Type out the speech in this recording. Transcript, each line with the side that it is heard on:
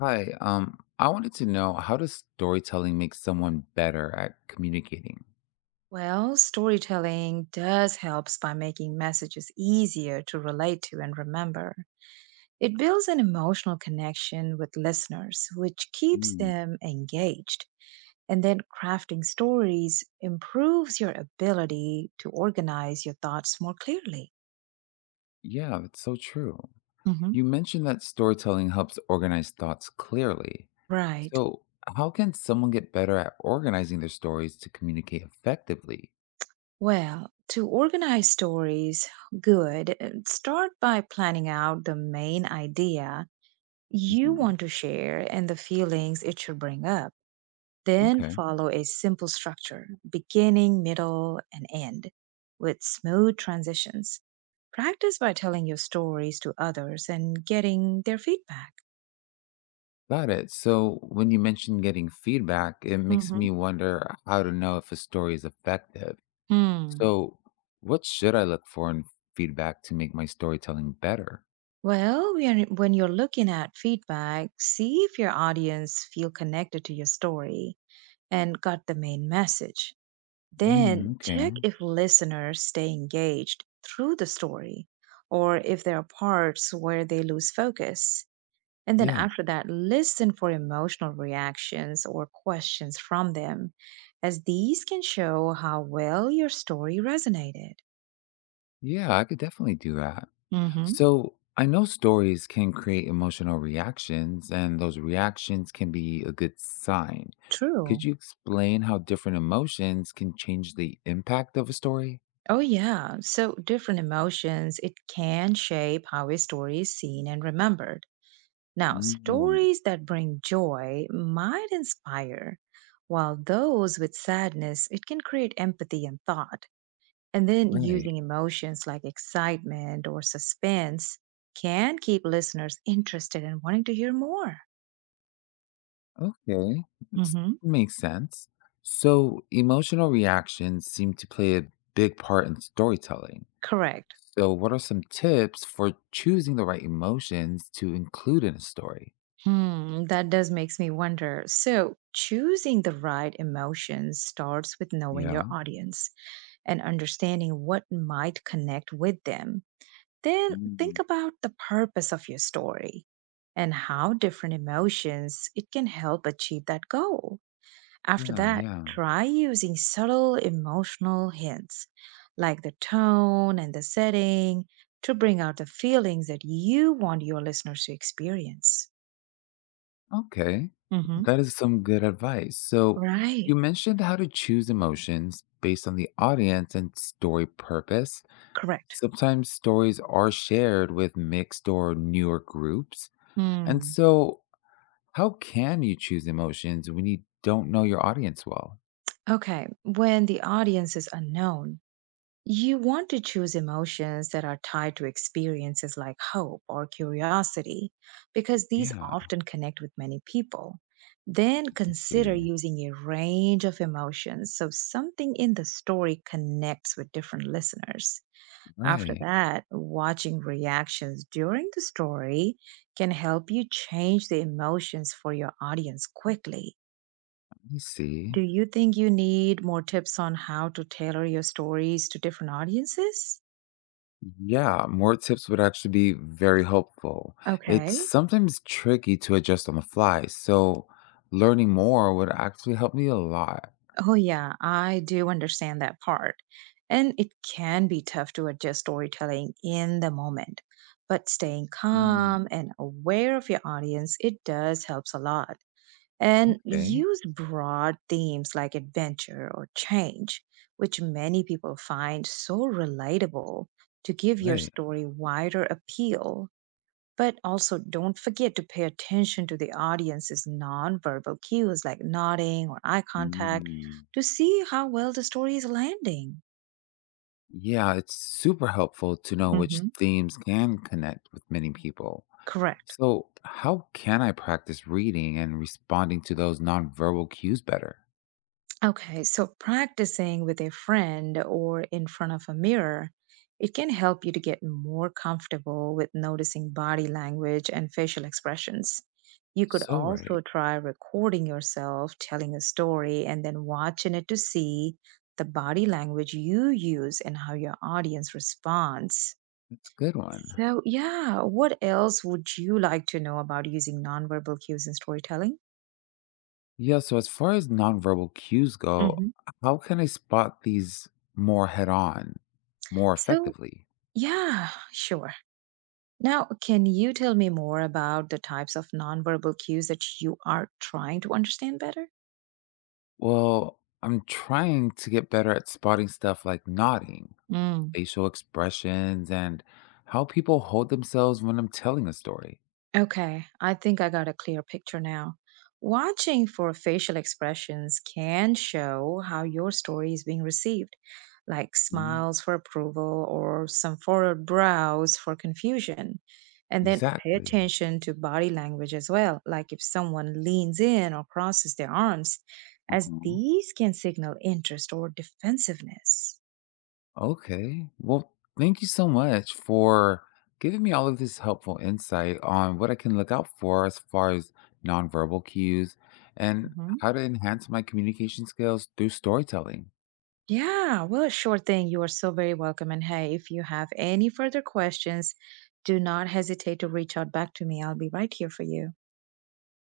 left: Hi, I wanted to know, how does storytelling make someone better at communicating?
right: Well, storytelling does helps by making messages easier to relate to and remember. It builds an emotional connection with listeners, which keeps
left: Mm.
right: them engaged. And then crafting stories improves your ability to organize your thoughts more clearly.
left: Yeah, it's so true.
right: Hmm.
left: You mentioned that storytelling helps organize thoughts clearly.
right: Right.
left: So, how can someone get better at organizing their stories to communicate effectively?
right: Well, to organize stories, good. Start by planning out the main idea you
left: Mhm.
right: want to share and the feelings it should bring up. Then
left: Okay,
right: follow a simple structure, beginning, middle, and end, with smooth transitions. Practice by telling your stories to others and getting their feedback.
left: got it. So, when you mentioned getting feedback, it makes
right: Hmm.
left: me wonder how to know if a story is effective.
right: Hmm.
left: So, what should I look for in feedback to make my storytelling better?
right: Well, when you're looking at feedback, see if your audience feel connected to your story and got the main message. Then
left: Mm, okay.
right: check if listeners stay engaged through the story or if there are parts where they lose focus. And then
left: Yeah.
right: after that, listen for emotional reactions or questions from them, as these can show how well your story resonated.
left: Yeah, I could definitely do that.
right: Hmm.
left: So I know stories can create emotional reactions, and those reactions can be a good sign. Could
right: True.
left: you explain how different emotions can change the impact of a story?
right: Oh, yeah. So, different emotions, it can shape how a story is seen and remembered. Now,
left: Mm,
right: stories that bring joy might inspire, while those with sadness, it can create empathy and thought. And then
left: right.
right: using emotions like excitement or suspense can keep listeners interested and wanting to hear more.
left: Okay. It's,
right: Hmm.
left: makes sense. So emotional reactions seem to play a big part in storytelling.
right: Correct.
left: So, what are some tips for choosing the right emotions to include in a story?
right: Hmm, that does makes me wonder. So, choosing the right emotions starts with knowing your
left: Yeah.
right: audience and understanding what might connect with them. Then think
left: Mm.
right: about the purpose of your story and how different emotions it can help achieve that goal. After
left: Yeah,
right: that,
left: yeah.
right: try using subtle emotional hints like the tone and the setting to bring out the feelings that you want your listeners to experience.
left: Okay.
right: Hmm.
left: That is some good advice. So, you
right: Right.
left: mentioned how to choose emotions based on the audience and story purpose.
right: Correct.
left: Sometimes stories are shared with mixed or newer groups. And
right: Hmm.
left: so, how can you choose emotions when you don't know your audience well?
right: Okay. When the audience is unknown, you want to choose emotions that are tied to experiences like hope or curiosity, because these
left: Yeah,
right: often connect with many people. Then
left: I
right: consider
left: see.
right: using a range of emotions so something in the story connects with different listeners. After
left: Right.
right: that, watching reactions during the story can help you change the emotions for your audience quickly.
left: I see.
right: Do you think you need more tips on how to tailor your stories to different audiences?
left: Yeah, more tips would actually be very helpful. It's
right: Okay.
left: sometimes tricky to adjust on the fly, so learning more would actually help me a lot.
right: Oh, yeah, I do understand that part. And it can be tough to adjust storytelling in the moment, but staying
left: Mm.
right: calm and aware of your audience, it does helps a lot. And
left: Okay,
right: use broad themes like adventure or change, which many people find so relatable to give your
left: right.
right: story wider appeal. But also, don't forget to pay attention to the audience's nonverbal cues like nodding or eye contact
left: Mm.
right: to see how well the story is landing.
left: Yeah, it's super helpful to know which
right: Hmm.
left: themes can connect with many people.
right: Correct.
left: So, how can I practice reading and responding to those nonverbal cues better?
right: Okay, so practicing with a friend or in front of a mirror, it can help you to get more comfortable with noticing body language and facial expressions. You could
left: So, right.
right: also try recording yourself telling a story and then watching it to see the body language you use and how your audience responds.
left: That's a good one.
right: So, yeah, what else would you like to know about using nonverbal cues in storytelling?
left: Yeah, so as far as nonverbal cues go,
right: Hmm.
left: how can I spot these more head on, more
right: So,
left: effectively?
right: yeah, sure. Now, can you tell me more about the types of nonverbal cues that you are trying to understand better?
left: Well, I'm trying to get better at spotting stuff like nodding, facial expressions, and how people hold themselves when I'm telling a story.
right: Okay, I think I got a clear picture now. Watching for facial expressions can show how your story is being received, like
left: Mm.
right: smiles for approval or some furrowed brows for confusion. And then pay
left: Exactly.
right: attention to body language as well, like if someone leans in or crosses their arms, as these can signal interest or defensiveness.
left: Okay. Well, thank you so much for giving me all of this helpful insight on what I can look out for as far as nonverbal cues and
right: Mm-hmm.
left: how to enhance my communication skills through storytelling.
right: Yeah, well, sure thing. You are so very welcome. And hey, if you have any further questions, do not hesitate to reach out back to me. I'll be right here for you.